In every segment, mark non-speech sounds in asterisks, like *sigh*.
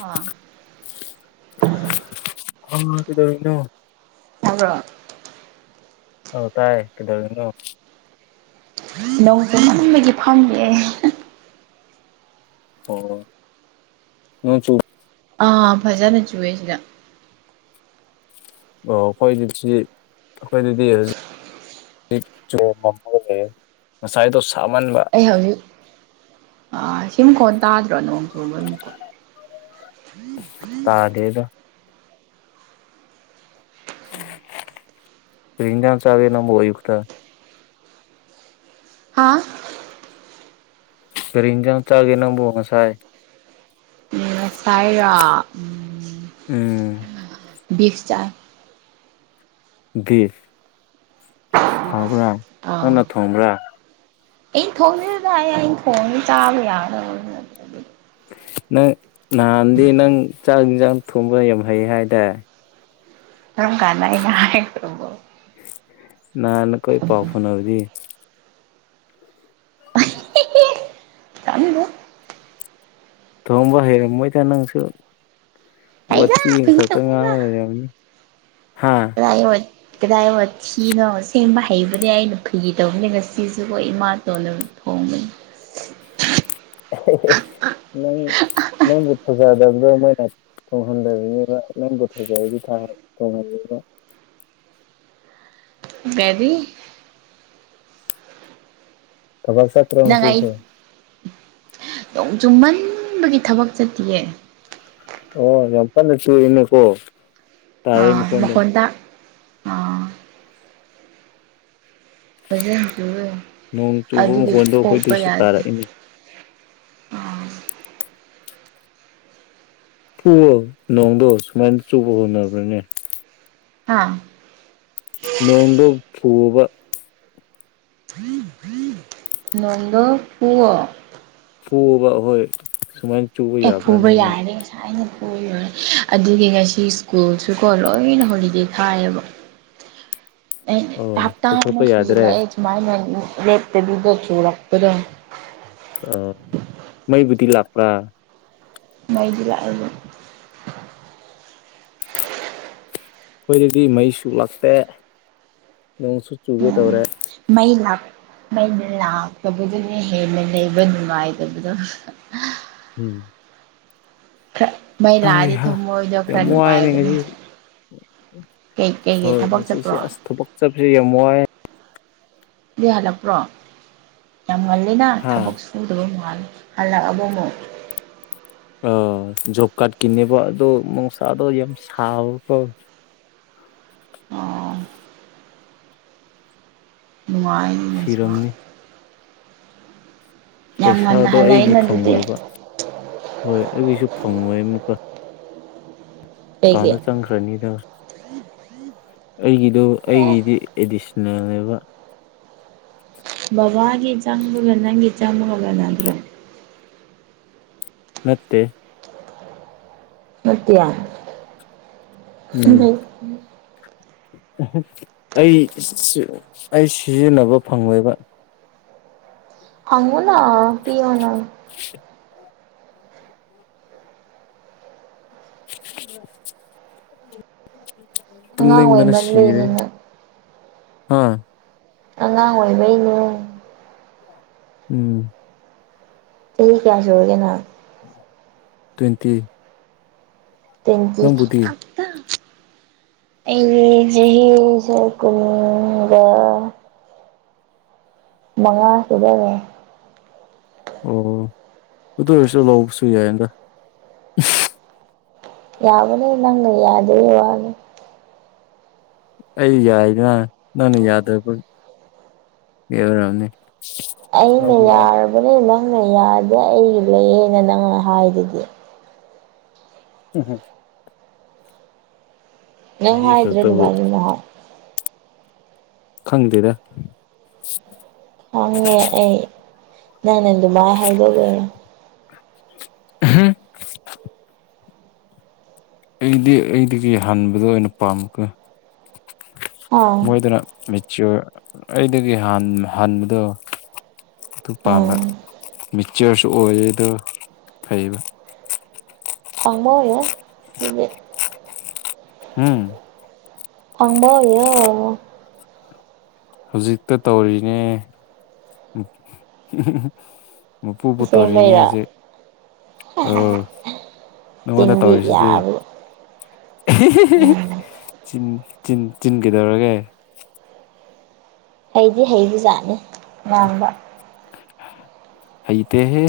ꯑꯥ ꯑꯝ ꯀꯩꯗꯧꯔꯤꯅꯣ ꯇꯥꯕ꯭ꯔꯣ ꯑꯧ ꯇꯥꯏꯌꯦ ꯀꯩꯗꯧꯔꯤꯅꯣ ꯅꯣꯡ ꯆꯨꯃꯟꯕꯒꯤ ꯐꯝꯃꯤꯌꯦ ꯑꯣ ꯅꯣꯡ ꯆꯨ ꯑꯥ ꯐꯖꯅ ꯆꯨꯑꯦ ꯁꯤꯗ ꯑꯣ ꯑꯩꯈꯣꯏꯗ ꯁꯤ ꯑꯩꯈꯣꯏꯗꯗꯤ ꯍꯧꯖꯤꯛ *unintelligible* ꯉꯁꯥꯏꯗꯣ ꯁꯥꯃꯟꯕ ꯑꯩ ꯍꯧꯖꯤꯛ ꯑꯥ ꯁꯤꯃꯈꯣꯟ ꯇꯥꯗ꯭ꯔꯣ ꯅꯣꯡ ꯆꯨꯕꯒꯤ ꯃꯈꯣꯟ ꯇꯥꯗꯦꯗꯥ ꯀ꯭ꯔꯤ ꯏꯟꯖꯥꯡ ꯆꯥꯒꯦ ꯅꯪꯕꯨ ꯑꯌꯨꯛꯇ ꯍꯥꯥ ꯀ꯭ꯔꯤ ꯏꯟꯖꯥꯡ ꯆꯥꯒꯦ ꯅꯪꯕꯨ ꯉꯁꯥꯏ ꯉꯁꯥꯏꯔꯣ ꯎꯝ ꯕꯤꯐ ꯆꯥꯏ ꯕꯤꯐ ꯍꯥꯎꯕ꯭ꯔꯥ ꯅꯪꯅ ꯊꯣꯡꯕ꯭ꯔꯥ ꯑꯩ ꯊꯣꯡꯗꯦꯗꯥ ꯑꯩ ꯊꯣꯡꯉꯥꯗꯤ ꯆꯥꯕ ꯌꯥꯗꯕꯅ ꯅꯪ ꯅꯍꯥꯟꯗꯤ ꯅꯪ ꯆꯥꯛ ꯢꯟꯁꯥꯡ ꯊꯣꯡꯕ ꯌꯥꯝ ꯍꯩ ꯍꯥꯏꯗꯥꯢ ꯀꯔꯝ ꯀꯥꯟꯗ ꯑꯩꯅ ꯍꯥꯏꯈ꯭ꯔꯕ ꯅꯍꯥꯟ ꯑꯈꯣꯏ ꯄꯥꯎ ꯐꯥꯎꯅꯔꯤꯗꯤ ꯍꯦꯑꯦ ꯇꯥꯅꯤꯡꯗꯦ ꯊꯣꯡꯕ ꯍꯩꯔꯝꯃꯣꯏꯗ ꯅꯪꯁꯨ ꯍꯩꯗ ꯋꯥꯊꯤ ꯐꯥꯒꯤ ꯈꯛꯇꯪ ꯉꯥꯡ ꯇꯧꯕꯅꯤꯗ ꯂꯩꯔꯝꯅꯤ ꯍꯥꯥ *inaudible* ꯀꯗꯥꯏ ꯋꯥꯊꯤꯅꯣ ꯁꯦꯡꯕ ꯍꯩꯕꯅꯦ ꯑꯩꯅ ꯐꯒꯤ ꯇꯧꯕꯅꯦ ꯉꯁꯤꯁꯨꯀꯣ ꯏꯃꯥ ꯇꯣꯟꯅ ꯊꯣꯡꯕꯅꯤ ꯅꯪ ꯅꯪꯕꯨ ꯊꯖꯗꯕꯗꯣ ꯃꯣꯏꯅ ꯊꯣꯡꯍꯟꯗꯕꯅꯦꯕ ꯅꯪꯕꯨ ꯊꯖꯔꯗꯤ ꯊꯥ ꯊꯣꯡꯍꯟꯅꯦꯕ ꯕꯦꯕꯤ ꯊꯕꯛ ꯆꯠ ꯅꯪ ꯑꯩ ꯅꯣꯡ ꯆꯨꯃꯟꯕꯒꯤ ꯊꯕꯛ ꯆꯠꯇꯤꯌꯦ ꯑꯣ ꯌꯥꯝ ꯀꯟꯅ ꯆꯨꯌꯦꯅꯦ ꯀꯣ ꯑꯥ ꯃꯈꯣꯟ ꯇꯥ ꯐꯖꯅ ꯆꯨꯕꯩꯅꯤ ꯅꯣꯡ ꯆꯨꯕ ꯑꯗꯨꯒꯤ ꯃꯈꯣꯟꯗꯣ ꯊꯣꯛꯄ ꯑꯩꯈꯣꯏꯗꯁꯨ ꯌꯥꯗꯦ ꯇꯥꯔꯛꯏꯅꯦ ꯑꯥ ꯐꯨꯋꯣ ꯅꯣꯡꯗꯣ ꯁꯨꯃꯥꯏꯅ ꯆꯨꯕ ꯍꯧꯅꯕ꯭ꯔꯅꯦ ꯍꯥ ꯅꯣꯡꯗꯣ ꯐꯨꯋꯣꯕ *inaudible* ꯅꯣꯡꯗꯣ ꯐꯨꯋꯣ ꯐꯨꯋꯣꯕ ꯍꯣꯏ ꯁꯨꯃꯥꯏ ꯑꯦ ꯐꯨꯕ ꯌꯥꯔꯗꯤ ꯉꯁ ꯁꯥꯏꯅ ꯐꯨꯔ ꯂꯣꯏꯔꯦ ꯑꯗꯨꯒꯤ ꯉꯁꯤ ꯁ꯭ꯀꯨꯜꯁꯨꯀꯣ ꯂꯣꯏꯅ ꯍꯣꯂꯤꯗꯦ ꯊꯥꯏꯌꯦꯕ ꯑꯩꯅ ꯑꯣ ꯍꯞꯇꯥ ꯑꯃ ꯆꯠꯊꯣꯛꯄ ꯌꯥꯗ꯭ꯔꯦ ꯁꯨꯖꯤꯜꯂꯛꯑꯦ ꯁꯨꯃꯥꯏꯅ ꯂꯦꯞꯇꯕꯤꯗ ꯆꯨꯔꯛꯄꯗꯣ ꯑꯣ ꯃꯩꯕꯨꯗꯤ ꯂꯥꯛꯄ꯭ꯔꯥ ꯃꯩꯗꯤ ꯂꯥꯛꯑꯦ ꯑꯗꯨꯝ ꯑꯈꯣꯏꯗꯗꯤ ꯃꯩꯁꯨ ꯂꯥꯛꯇꯦ ꯅꯣꯡꯁꯨ ꯆꯨꯒꯦ ꯇꯧꯔꯦ ꯎꯝ ꯃꯩ ꯂꯛ ꯃꯩꯅ ꯂꯥꯛꯇꯕꯗꯨꯅ ꯍꯦꯟꯅ ꯂꯩꯕ ꯅꯨꯡꯉꯥꯏꯇꯕꯗꯣ ꯎꯝ ꯈꯔ ꯃꯩ ꯂꯥꯑꯗꯤ ꯍꯩꯍꯥ ꯊꯝꯃꯣꯏꯗꯣ ꯈꯔ ꯌꯥꯝ ꯋꯥꯏꯅꯦ ꯅꯨꯡꯉꯥꯏꯕꯅꯦ ꯉꯁꯤꯁꯦ ꯀꯩ ꯀꯩꯀꯩ ꯊꯕꯛ ꯆꯠꯄ꯭ꯔꯣ ꯆꯠꯈ꯭ꯔꯦ ꯌꯥꯝ ꯋꯥꯏ ꯑꯗꯨꯗꯤ ꯍꯜꯂꯛꯄ꯭ꯔꯣ ꯌꯥꯝ ꯉꯜꯂꯦꯅ ꯍꯥ ꯊꯕꯛ ꯁ ꯎꯗ ꯃꯥꯜꯂꯦ ꯍꯜꯂꯛꯑꯕꯣ ꯑꯃꯨ ꯑ ꯖꯣꯕ ꯀꯥꯔꯗꯀꯤꯅꯦꯕ ꯑꯗꯣ ꯃꯣꯡꯁꯥꯗꯣ ꯌꯥꯝ ꯁꯕꯀꯣ ꯑꯣ ꯅꯨꯡꯉꯥꯏ ꯁꯤꯔꯝꯅꯤ ꯌꯥꯝ ꯉꯟꯅ ꯄꯩꯁꯥꯗꯣ ꯑꯩꯒꯤ ꯍꯜꯂꯛꯑꯦꯅ ꯑꯗꯨꯗꯤ ꯐꯪꯉꯣꯏꯕ ꯍꯣꯏ ꯑꯗꯨꯒꯤꯁꯨ ꯐꯪꯉꯣꯏ ꯑꯃꯨꯛꯀ ꯀꯩꯒꯤ ꯀꯥꯎꯟꯗ ꯆꯪꯈ꯭ꯔꯅꯤꯗ ꯑꯩꯒꯤꯗꯣ ꯑꯩꯒꯤꯗꯤ ꯑꯦꯗꯤꯁꯅꯦꯜꯅꯦꯕ ꯕꯥꯕꯒꯤ ꯆꯪꯕꯒ ꯅꯪꯒꯤ ꯆꯪꯕꯒ ꯃꯥꯟꯅꯗ꯭ꯔꯦ ꯅꯠꯇꯦ ꯅꯠꯇ꯭ꯌꯥ ꯎꯝ ꯑꯩ ꯑꯩ ꯁꯤꯖꯤꯟꯅꯕ ꯐꯪꯉꯣꯏꯕ ꯐꯪꯉꯨꯅ ꯄꯤꯌꯣꯅ *inaudible* ꯑꯉꯥꯡ ꯇꯨꯝꯅꯤꯡꯕꯅ ꯁꯤꯔꯦ ꯑꯣꯏꯃꯟꯕꯩꯅꯦ ꯅꯪ ꯍꯥ ꯑꯉꯥꯡ ꯑꯣꯏꯕꯩꯅꯦ ꯎꯝ ꯆꯍꯤ ꯀꯌꯥ ꯁꯨꯔꯒꯦ ꯅꯪ ꯇ꯭ꯋꯦꯟꯇꯤ ꯇ꯭ꯋꯦꯟꯇꯤ ꯅꯪꯕꯨꯗꯤ ꯑꯩ ꯆꯍꯤꯁꯦ ꯀꯨꯟꯒ ꯃꯉꯥ ꯁꯨꯗꯧꯔꯦ ꯑꯣ ꯑꯗꯨ ꯑꯣꯏꯔꯁꯨ ꯂꯧꯕꯁꯨ ꯌꯥꯏꯌꯦꯟꯗ ꯌꯥꯕꯅꯤ ꯅꯪꯅ ꯌꯥꯗꯕꯩ ꯋꯥꯅꯤ ꯑꯩ ꯌꯥꯏꯗꯥ ꯅꯪꯅ ꯌꯥꯗꯕ ꯌꯥꯔꯝꯅꯤ ꯑꯩꯅ ꯌꯥꯔꯕꯅꯦ ꯅꯪꯅ ꯌꯥꯗꯦ ꯑꯩ ꯂꯩꯌꯦꯅ ꯅꯪꯅ ꯍꯥꯏꯗꯨꯗꯤ *unintelligible* ꯅꯪ ꯆꯍꯤ ꯍꯥꯏꯗ꯭ꯔꯦ ꯈꯛꯇꯕꯨ ꯑꯗꯨꯃꯥꯏꯅ ꯅꯍꯥꯏ ꯈꯪꯗꯦꯗ ꯍꯪꯉꯦ ꯑꯩ ꯅꯪꯅ ꯑꯗꯨꯃꯥꯏ ꯍꯥꯏꯗꯣꯛꯂꯣꯏ *unintelligible* ꯑꯩꯗꯤ ꯑꯩꯗꯒꯤ ꯍꯟꯕꯗꯣ ꯑꯣꯏꯅ ꯄꯥꯝꯃꯀꯣ ꯑꯥ ꯃꯣꯏꯗꯅ ꯃꯦꯆ꯭ꯋꯣꯔ ꯑꯩꯗꯒꯤ ꯍꯥꯟ ꯍꯥꯟꯕꯗꯣ ꯑꯗꯨ ꯄꯥꯝꯕ ꯎꯝ ꯃꯦꯆ꯭ꯋꯣꯔꯁꯨ ꯑꯣꯏꯌꯦꯗꯣ ꯐꯩꯕ ꯑꯃꯣꯌꯣꯏ ꯗꯨꯗꯤ ꯍꯨꯡ ꯐꯪꯕ ꯑꯣꯏꯌꯣ ꯍꯧꯖꯤꯛꯇ ꯇꯧꯔꯤꯅꯦ ꯃꯄꯨꯕꯨ ꯇꯧꯔꯤꯅꯦ ꯑꯁꯦꯡꯕꯩꯔꯣ ꯍꯧꯖꯤꯛ ꯑꯣ ꯅꯉꯣꯟꯗ ꯆꯤꯟꯗꯤ ꯇꯧꯔꯤꯁꯤꯗꯤ ꯌꯥꯕ ꯎꯝ ꯆꯤꯟ ꯆꯤꯟ ꯆꯤꯟ ꯀꯩꯗꯧꯔꯒꯦ ꯍꯩꯗꯤ ꯍꯩꯕ ꯖꯥꯠꯅꯤ ꯉꯥꯡꯕ ꯍꯩꯇꯦꯍꯦ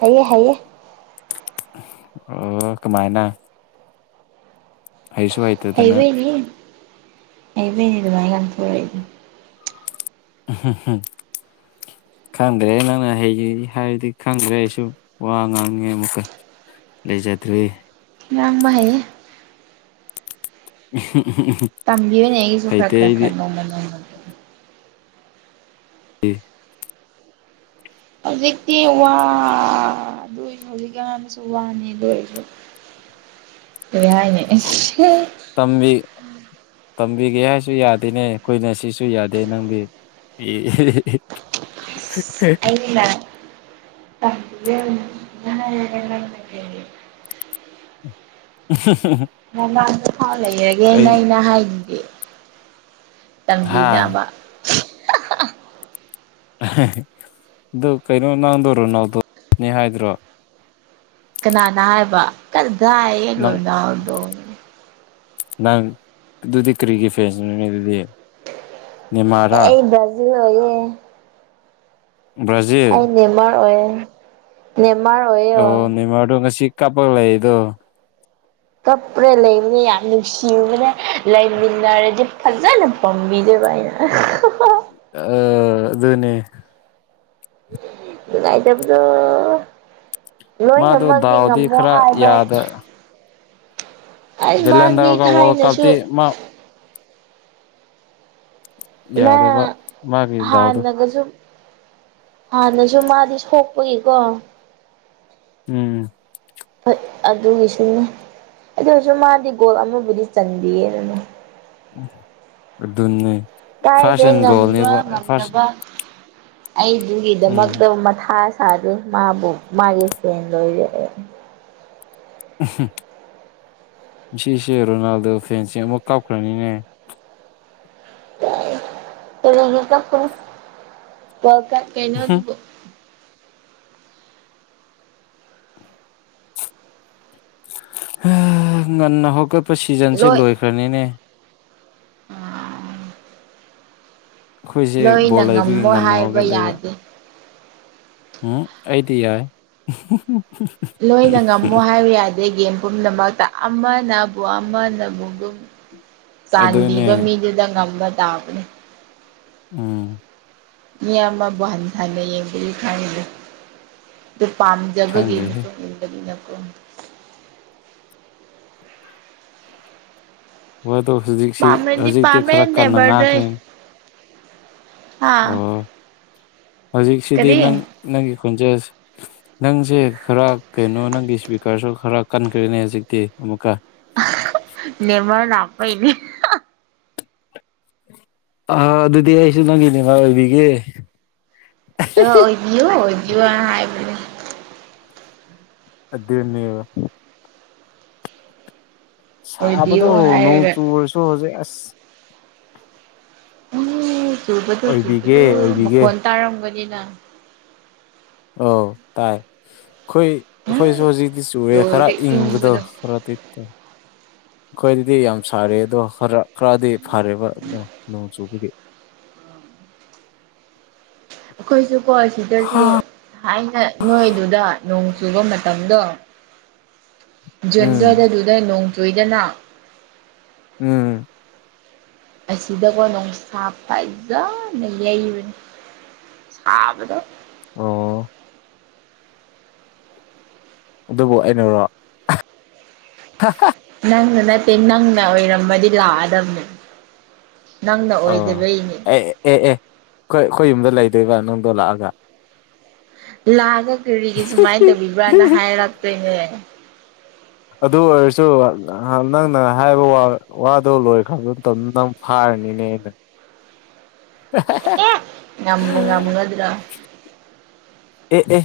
ꯍꯩꯌꯦ ꯍꯩꯌꯦ ꯑꯣ ꯀꯃꯥꯏꯅ ꯍꯩꯁꯨ ꯍꯩ ꯍꯩꯕꯩꯅꯤ ꯍꯩꯕꯩꯅꯤ ꯑꯗꯨꯃꯥꯏ ꯉꯥꯡꯊꯣꯔꯛꯏꯗꯣ *unintelligible* ꯈꯪꯗ꯭ꯔꯦ ꯅꯪꯅ ꯍꯩꯌꯦ ꯍꯥꯏꯔꯗꯤ ꯈꯪꯗ꯭ꯔꯦ ꯑꯩꯁꯨ ꯋꯥ ꯉꯥꯡꯅꯤꯡꯉꯦ ꯑꯃꯨꯛꯀ ꯂꯩꯖꯗ꯭ꯔꯤ ꯉꯥꯥꯡꯕ ꯍꯩꯌꯦ *unintelligible* ꯇꯝꯕꯤꯌꯨꯅꯦ ꯑꯩꯒꯤꯁꯨ ꯈꯔ ꯍꯩꯇꯦ ꯈꯔ ꯑꯩꯗꯤ ꯈꯔ ꯅꯣꯡꯃ ꯅꯣꯡꯃꯒꯤ ꯗꯤ ꯍꯧꯖꯤꯛꯇꯤ ꯋꯥ ꯑꯗꯨ ꯑꯣꯏꯁꯨ ꯍꯧꯖꯤꯛꯀꯤ ꯋꯥꯗꯨꯁꯨ ꯋꯥꯅꯤ ꯗꯨ ꯑꯣꯏꯔꯁꯨ ꯀꯩ ꯍꯥꯏꯅꯤ ꯑꯁ ꯇꯝꯕꯤ ꯇꯝꯕꯤꯒꯦ ꯍꯥꯏꯁꯨ ꯌꯥꯗꯦꯅꯦ ꯀꯣꯏꯅꯁꯤꯁꯨ ꯌꯥꯗꯦ ꯅꯪꯒꯤ ꯑꯦ ꯑꯩꯅ ꯇꯝꯕꯤꯌꯣꯅ ꯍꯥꯏꯔꯒ ꯅꯪꯅ ꯀꯔꯤ *unintelligible* ꯅꯃꯥꯡꯗꯐꯥꯎ ꯂꯩꯔꯒꯦꯅ ꯑꯩ ꯑꯩꯅ ꯍꯥꯏꯗꯨꯗꯤ ꯍꯥ ꯇꯝꯕꯤꯅꯕ ꯗꯨ ꯀꯩꯅꯣ ꯅꯪꯗꯣ ꯔꯣꯅꯥꯜꯗꯣꯅꯦ ꯍꯥꯏꯗ꯭ꯔꯣ ꯀꯅꯥꯅ ꯍꯥꯏꯕ ꯀꯗꯥꯏ ꯅꯪ ꯔꯣꯅꯥꯜꯗꯣ ꯅꯪ ꯑꯗꯨꯗꯤ ꯀꯔꯤꯒꯤ ꯐ꯭ꯔꯦꯁꯅꯣꯅꯦ ꯑꯗꯨꯗꯤ ꯅꯦꯃꯥꯔꯔꯥ ꯑꯩ ꯕ꯭ꯔꯥꯖꯤꯜ ꯑꯣꯏꯌꯦ ꯕ꯭ꯔꯥꯖꯤꯜ ꯑꯩ ꯅꯦꯃꯥꯔ ꯑꯣꯏꯌꯦ ꯅꯦꯃꯥꯔ ꯑꯣꯏꯌꯦ ꯑꯣ ꯅꯦꯃꯥꯔꯗꯣ ꯉꯁꯤ ꯀꯥꯞꯄꯒ ꯂꯩꯗꯨ꯫ ꯀꯞꯄ꯭ꯔꯦ ꯂꯩꯕꯅꯦ ꯌꯥꯝ ꯅꯨꯡꯁꯤꯕꯅꯦ ꯂꯩꯃꯤꯟꯅꯔꯗꯤ ꯐꯖꯅ ꯄꯝꯕꯤꯗꯣꯏꯕ ꯑꯩꯅ꯫ ꯑꯗꯨꯅꯤ꯫ ꯅꯨꯉꯥꯏꯇꯕꯗꯣ꯫ ꯃꯥꯗꯣ ꯂꯣꯏꯅꯃꯛꯗꯤ ꯗꯥꯎꯗꯤ ꯉꯝꯃꯣ ꯈꯔ ꯍꯥꯏꯕꯩ꯫ ꯕꯦꯂꯟꯗꯔꯒ ꯋꯥꯔꯜ ꯀꯞ ꯊꯥꯏꯅꯁꯨ ꯇꯤ ꯃꯥ ꯃꯥ ꯌꯥꯗꯕ ꯃꯥꯒꯤ ꯗꯥꯎꯗꯣ ꯍꯥꯟꯅꯒꯁꯨ꯫ ꯍꯥꯟꯅꯁꯨ ꯃꯥꯗꯤ ꯁꯣꯛꯄꯒꯤꯀꯣ꯫ ꯎꯝ꯫ ꯍꯣꯏ ꯑꯗꯨꯒꯤꯁꯨꯅꯦ ꯑꯗꯨ ꯑꯣꯏꯔꯁꯨ ꯃꯥꯗꯤ ꯒꯣꯜ ꯑꯃꯕꯨꯗꯤ ꯆꯟꯕꯤꯌꯦ ꯑꯗꯨꯅꯦ ꯐꯥꯁ ꯀꯥꯏꯗꯦ ꯑꯦꯟ ꯒꯣꯜꯅꯦꯕ ꯉꯝꯕ ꯐꯥꯁ ꯉꯝꯗꯕ ꯑꯩꯗꯨꯒꯤꯗꯃꯛꯇ ꯃꯊꯥ ꯁꯥꯗꯦ ꯃꯥꯕꯨ ꯃꯥꯒꯤ ꯐꯦꯟ ꯂꯣꯏꯔꯛꯑꯦ꯫ ꯉꯥꯁꯤꯁꯦ ꯔꯣꯅꯥꯜꯗꯣ ꯐꯦꯟꯁꯤꯡ ꯑꯃꯨꯛ ꯀꯥꯞꯈ꯭ꯔꯅꯤꯅꯦ꯫ ꯀꯔꯤꯒꯤ ꯀꯞꯄꯣꯏ ꯋꯥꯜ ꯀꯞ ꯀꯩꯅꯣꯗꯨꯕꯨ꯫ ꯍ ꯉꯟꯅ ꯍꯧꯒꯠꯄ ꯁꯤꯖꯟꯁꯦ ꯂꯣꯏ ꯂꯣꯏꯈ꯭ꯔꯅꯤꯅꯦ꯫ ꯑꯩꯈꯣꯏꯁꯦ ꯅꯣꯏꯅ ꯕꯣꯜ ꯂꯩꯕꯒꯤ ꯉꯝꯃꯣꯏ ꯉꯟꯅ ꯍꯥꯏꯕ ꯍꯧꯒꯠꯂꯦꯕ ꯌꯥꯗꯦ꯫ ꯎꯝ ꯑꯩꯗꯤ ꯌꯥꯏ꯫ ꯂꯣꯏꯅ ꯉꯝꯃꯨ ꯍꯥꯏꯕ ꯌꯥꯗꯦ ꯒꯦꯝ ꯄꯨꯝꯅꯃꯛꯇ ꯑꯃꯅ ꯑꯃꯅꯕꯨ ꯑꯗꯨꯝ ꯑꯗꯨꯅꯦ ꯆꯥꯟꯕꯤꯕ ꯃꯤꯗꯨꯗ ꯉꯝꯕ ꯇꯥꯕꯅꯦ꯫ ꯎꯝ꯫ ꯃꯤ ꯑꯃꯕꯨ ꯍꯟꯊꯅ ꯌꯦꯡꯕꯒꯤ *unintelligible* ꯑꯗꯨ ꯄꯥꯝꯖꯕꯒꯤ ꯈꯪꯗꯦꯍꯦ ꯃꯇꯨꯡ ꯏꯕꯅꯤꯅꯀꯣ꯫ ꯍꯣꯏ ꯑꯗꯨ ꯍꯧꯖꯤꯛꯁꯤ ꯄꯥꯝꯔꯗꯤ ꯍꯧꯖꯤꯛꯇꯤ ꯄꯥꯝꯃꯦ ꯈꯔ ꯀꯟꯅ ꯉꯥꯡꯈ꯭ꯔꯦꯅꯦ꯫ ꯑꯥ꯫ ꯑꯣ ꯍꯧꯖꯤꯛꯁꯤꯗꯤ ꯅꯪ ꯅꯪꯒꯤ ꯈꯣꯟꯖꯦꯜꯁ꯫ ꯅꯪꯁꯦ ꯈꯔ ꯀꯩꯅꯣ ꯅꯪꯒꯤ ꯏꯁꯄꯤꯀꯔꯁꯨ ꯈꯔ ꯀꯟꯈ꯭ꯔꯦꯅꯦ ꯍꯧꯖꯤꯛꯇꯤ ꯑꯃꯨꯛꯀ꯫ ꯅꯦꯃꯔꯂꯥꯛꯄꯩꯏꯅꯦ꯫ ꯑ ꯑꯗꯨꯗꯤ ꯑꯩꯁꯨ ꯅꯪꯒꯤ ꯅꯦꯃꯔꯃ ꯑꯣꯏꯕꯤꯒꯦ꯫ ꯑ ꯑꯣꯏꯕꯤꯌꯨ ꯑꯣꯏꯌꯨ ꯍꯥꯏꯕ ꯑꯗꯨꯅꯦꯕ ꯫ ꯁꯥꯕꯗꯣ ꯑꯣꯏꯕꯤꯌꯨ ꯅꯣꯡ ꯍꯥꯏꯔꯒ ꯆꯨ ꯔꯁꯨ ꯍꯧꯖꯤꯛ ꯑꯁ꯫ ꯎꯝ ꯆꯨꯕꯗꯨ ꯑꯣꯏꯕꯤꯒꯦ ꯆꯨꯕꯗꯨ ꯑꯣꯏꯕꯤꯒꯦ ꯃꯈꯣꯟ ꯇꯥꯔꯝꯒꯅꯤꯅ꯫ ꯑꯧ ꯇꯥꯏ ꯈꯣꯏ ꯎꯝ ꯑꯩꯈꯣꯏꯁꯨ ꯍꯧꯖꯤꯛꯗꯤ ꯆꯨꯔꯦ ꯈꯔ ꯂꯣꯏꯔꯦ ꯏꯪꯕꯗ ꯏꯪꯕꯗꯣ ꯈꯔꯗꯤ꯫ ꯑꯩꯈꯣꯏ ꯑꯗꯨꯗꯤ ꯌꯥꯝ ꯁꯥꯔꯦ ꯑꯗꯣ ꯈꯔ ꯈꯔꯗꯤ ꯐꯔꯦꯕ ꯅꯣꯡ ꯆꯨꯕꯒꯤ꯫ ꯑꯩꯈꯣꯏꯁꯨꯀꯣ ꯁꯤꯗꯁꯨ ꯊꯥꯏꯅ ꯅꯣꯏꯗꯨꯗ ꯅꯣꯡ ꯆꯨꯕ ꯃꯇꯝꯗꯣ ꯎꯝ ꯖꯟꯒꯗꯗꯨꯗ ꯅꯣꯡ ꯆꯣꯏꯗꯅ ꯎꯝ꯫ ꯑꯁꯤꯗꯀꯣ ꯅꯅꯨꯡꯁꯥ ꯐꯖꯅ ꯌꯩꯕꯅꯤ ꯁꯥꯕꯗꯣ ꯑꯣ꯫ ꯑꯗꯨꯕꯨ ꯑꯩꯅꯔꯣ꯫ ꯅꯪꯅ ꯅꯠꯇꯦ ꯅꯪꯅ ꯑꯣꯏꯔꯝꯃꯗꯤ ꯂꯥꯛꯑꯗꯕꯅꯦ꯫ ꯅꯪꯅ ꯑꯣ ꯑꯣꯏꯗꯕꯩꯅꯦ ꯑꯦ ꯑꯦ ꯑꯦ ꯑꯩꯈꯣꯏ ꯑꯩꯈꯣꯏ ꯌꯨꯝꯗ ꯂꯩꯗꯣꯏꯕ ꯅꯪꯡꯗꯣ ꯂꯥꯛꯑꯒ꯫ ꯂꯥꯟꯗ ꯀ꯭ꯔꯤꯒꯤ ꯁꯨꯃꯥꯏ꯭ꯟ ꯇꯧꯕꯤꯕ꯭ꯔꯥꯅ ꯍꯥꯏꯔꯛꯇꯣꯏꯅꯦ ꯑꯗꯨ ꯑꯣꯏꯔꯁꯨ ꯅꯪꯅ ꯍꯥꯏꯕ ꯋꯥ ꯋꯥꯗꯣ ꯂꯣꯏꯈ꯭ꯔꯕ ꯇꯝꯗꯧ ꯐꯥꯔꯅꯤꯅꯦ ꯅ ꯉꯝꯕꯨ ꯉꯃꯒꯗ꯭ꯔꯣ ꯑꯦ ꯑꯦ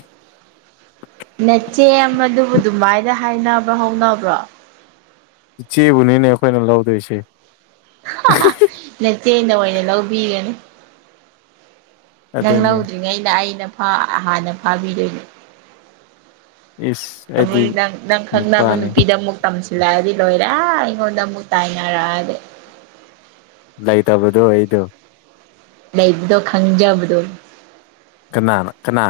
ꯅꯆꯦꯑꯝꯗꯕꯨ ꯗꯨꯃꯥꯏꯅ ꯍꯥꯏꯅꯕ ꯍꯧꯅꯕ꯭ꯔꯣ ꯏꯆꯦꯕꯨꯅꯤꯅꯦ ꯑꯩꯈꯣꯏꯅ ꯂꯧꯗꯣꯏꯁꯦ ꯅꯆꯦꯅ ꯑꯣꯏꯅ ꯂꯧꯕꯤꯒꯅꯤ ꯅꯪ ꯑꯗꯨꯅꯤ ꯂꯧꯗ꯭ꯔꯤꯉꯩꯩꯅ ꯑꯩꯅ ꯐꯥ ꯍꯥꯟꯅ ꯐꯥꯕꯤꯗꯣꯏꯅꯦ ꯏꯁ ꯑꯩꯗꯤ *unintelligible* ꯅꯪ ꯅꯪ ꯈꯪꯅꯕ ꯅꯨꯄꯥꯅꯤ ꯅꯨꯄꯤꯗꯃꯨꯛ ꯇꯝꯁꯂꯗꯤ ꯂꯣꯏꯔꯦ ꯑꯩꯉꯣꯟꯗ ꯑꯃꯨꯛ ꯇꯥꯏꯅꯔꯛꯑꯗꯤ ꯂꯩꯇꯕꯗꯣ ꯑꯩꯗꯨ ꯂꯩꯕꯗꯣ ꯈꯪꯖꯕꯗꯨ ꯀꯅꯥꯅ ꯀꯅꯥ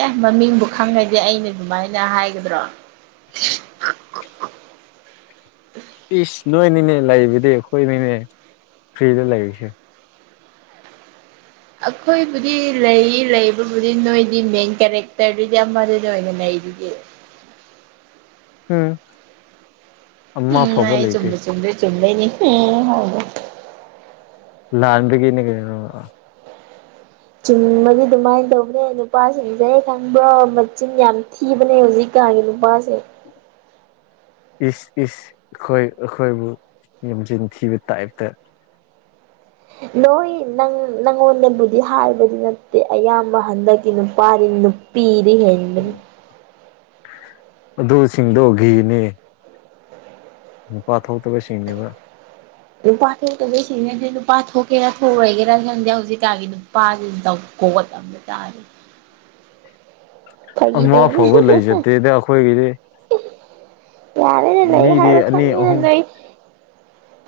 ꯑꯦ ꯃꯃꯤꯡꯕꯨ ꯈꯪꯉꯗꯤ ꯑꯩꯅ ꯑꯗꯨꯃꯥꯏꯅ ꯍꯥꯏꯒꯗ꯭ꯔꯣ ꯏꯁ ꯅꯣꯏꯅꯤꯅꯦ ꯂꯩꯕꯗꯤ ꯈꯣꯏꯅꯤꯅꯦ ꯐ꯭ꯔꯤꯗ ꯂꯩꯔꯤꯁꯦ ꯑꯈꯣꯏꯕꯨꯗꯤ ꯂꯩꯌꯦ ꯂꯩꯕꯕꯨꯗꯤ ꯅꯣꯏꯗꯤ ꯃꯦꯟ ꯀꯦꯔꯦꯛꯇꯔꯗꯨꯗꯤ ꯑꯃꯗꯨꯗ ꯑꯣꯏꯅ ꯂꯩꯗꯨꯗꯤ ꯎꯝ ꯑꯃ ꯐꯥꯎꯕ ꯂꯩꯇꯦ ꯁꯨꯝꯃꯦꯅꯤ *unintelligible* ꯂꯥꯟꯕꯔꯤꯒꯤꯅꯦ ꯀꯩꯅꯣ ꯑ ꯆꯨꯝꯕꯒꯤ ꯑꯗꯨꯃꯥꯏ꯭ꯟ ꯇꯧꯕꯅꯦ ꯅꯨꯄꯥꯁꯤꯡꯁꯩ ꯈꯪꯕ꯭ꯔꯣ ꯃꯆꯤꯟ ꯌꯥꯝ ꯊꯤ ꯀꯤꯕꯅꯦ ꯍꯨꯖꯤꯛꯀꯥꯟꯒꯤ ꯅꯨꯄꯥꯁꯦ ꯏꯁ ꯏꯁ ꯈꯣꯏ ꯑꯈꯣꯏꯕꯨ ꯌꯦꯝꯖꯤꯟ ꯊꯤꯕ ꯇꯥꯏ꯭ꯞꯇ ꯅꯣꯏ ꯅꯪ ꯅꯉꯣꯟꯗꯕꯨꯗꯤ ꯍꯥꯏꯕꯗꯤ ꯅꯠꯇꯦ ꯑꯌꯥꯝꯕ ꯍꯟꯗꯛꯀꯤ ꯅꯨꯄꯥꯔꯤ ꯄꯤꯗꯤ ꯍꯦꯜ ꯑꯗꯨꯁꯤꯡꯗꯣ ꯒꯦꯅꯦ ꯅꯨꯄꯥ ꯊꯣꯛꯇꯕꯁꯤꯡꯅꯦꯕ ꯅꯨꯄꯥ ꯊꯣꯛꯇꯕꯁꯤꯅꯦꯗꯤ ꯅꯨꯄꯥ ꯊꯣꯛꯀꯦꯔꯥ ꯊꯣꯛꯑꯣꯒꯦꯔꯥ ꯈꯪꯗꯦ ꯍꯧꯖꯤꯛꯀꯥꯟꯒꯤ ꯅꯨꯄꯥꯁꯤꯡꯇꯧꯀꯣꯠ ꯗꯦꯇꯥꯗꯤ ꯑꯃ ꯐꯥꯎꯕ ꯂꯩꯖꯗꯦꯗ ꯑꯈꯣꯏꯒꯤꯗꯤ ꯌꯥꯔꯦꯅꯦ ꯂꯩ ꯃꯤꯗꯤ ꯍꯥꯏꯕ ꯑꯅꯤ ꯈꯪꯉꯦꯅ ꯑꯍꯨꯝ ꯂꯩ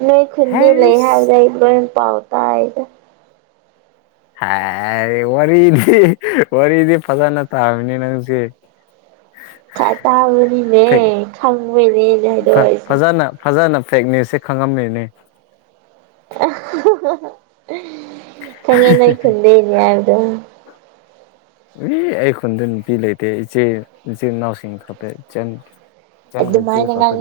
ꯅꯣꯏ ꯈꯨꯟꯗꯤ ꯂꯩ ꯍꯩꯁ ꯍꯥꯏꯕꯗ ꯑꯩ ꯂꯣꯏ ꯄꯥꯎ ꯇꯥꯏ ꯍꯥꯏ ꯋꯥꯔꯤꯗꯤ ꯋꯥꯔꯤꯗꯤ ꯐꯖꯅ ꯇꯥꯒꯅꯤ ꯅꯪꯁꯦ ꯇꯥ ꯇꯥꯕꯅꯤꯅꯦ ꯐꯦꯛ ꯈꯪꯕꯩꯅꯦ ꯑꯩꯅ ꯍꯥꯏꯗꯣꯛ ꯐ ꯍꯥꯏꯁꯦ ꯐꯖꯅ ꯐꯖꯅ ꯐꯦꯛ ꯅ꯭ꯌꯨꯁꯁꯦ ꯈꯪꯉꯝꯃꯦꯅꯦ ꯈꯪꯉꯦ ꯅꯣꯏ ꯈꯨꯟꯗꯩꯅꯦ ꯍꯥꯏꯕꯗꯣ *inaudible* ꯔꯤ ꯑꯩ ꯈꯨꯟꯗ ꯅꯨꯄꯤ ꯂꯩꯇꯦ ꯏꯆꯦ ꯏꯆꯤꯟꯅꯥꯎꯁꯤꯡ ꯈꯄꯦ ꯏꯆꯟ ꯏꯆꯟꯒ ꯑꯗꯨꯃꯥꯏꯅ ꯉꯥꯡꯅ ꯏꯆꯦꯈꯛꯇꯅꯤ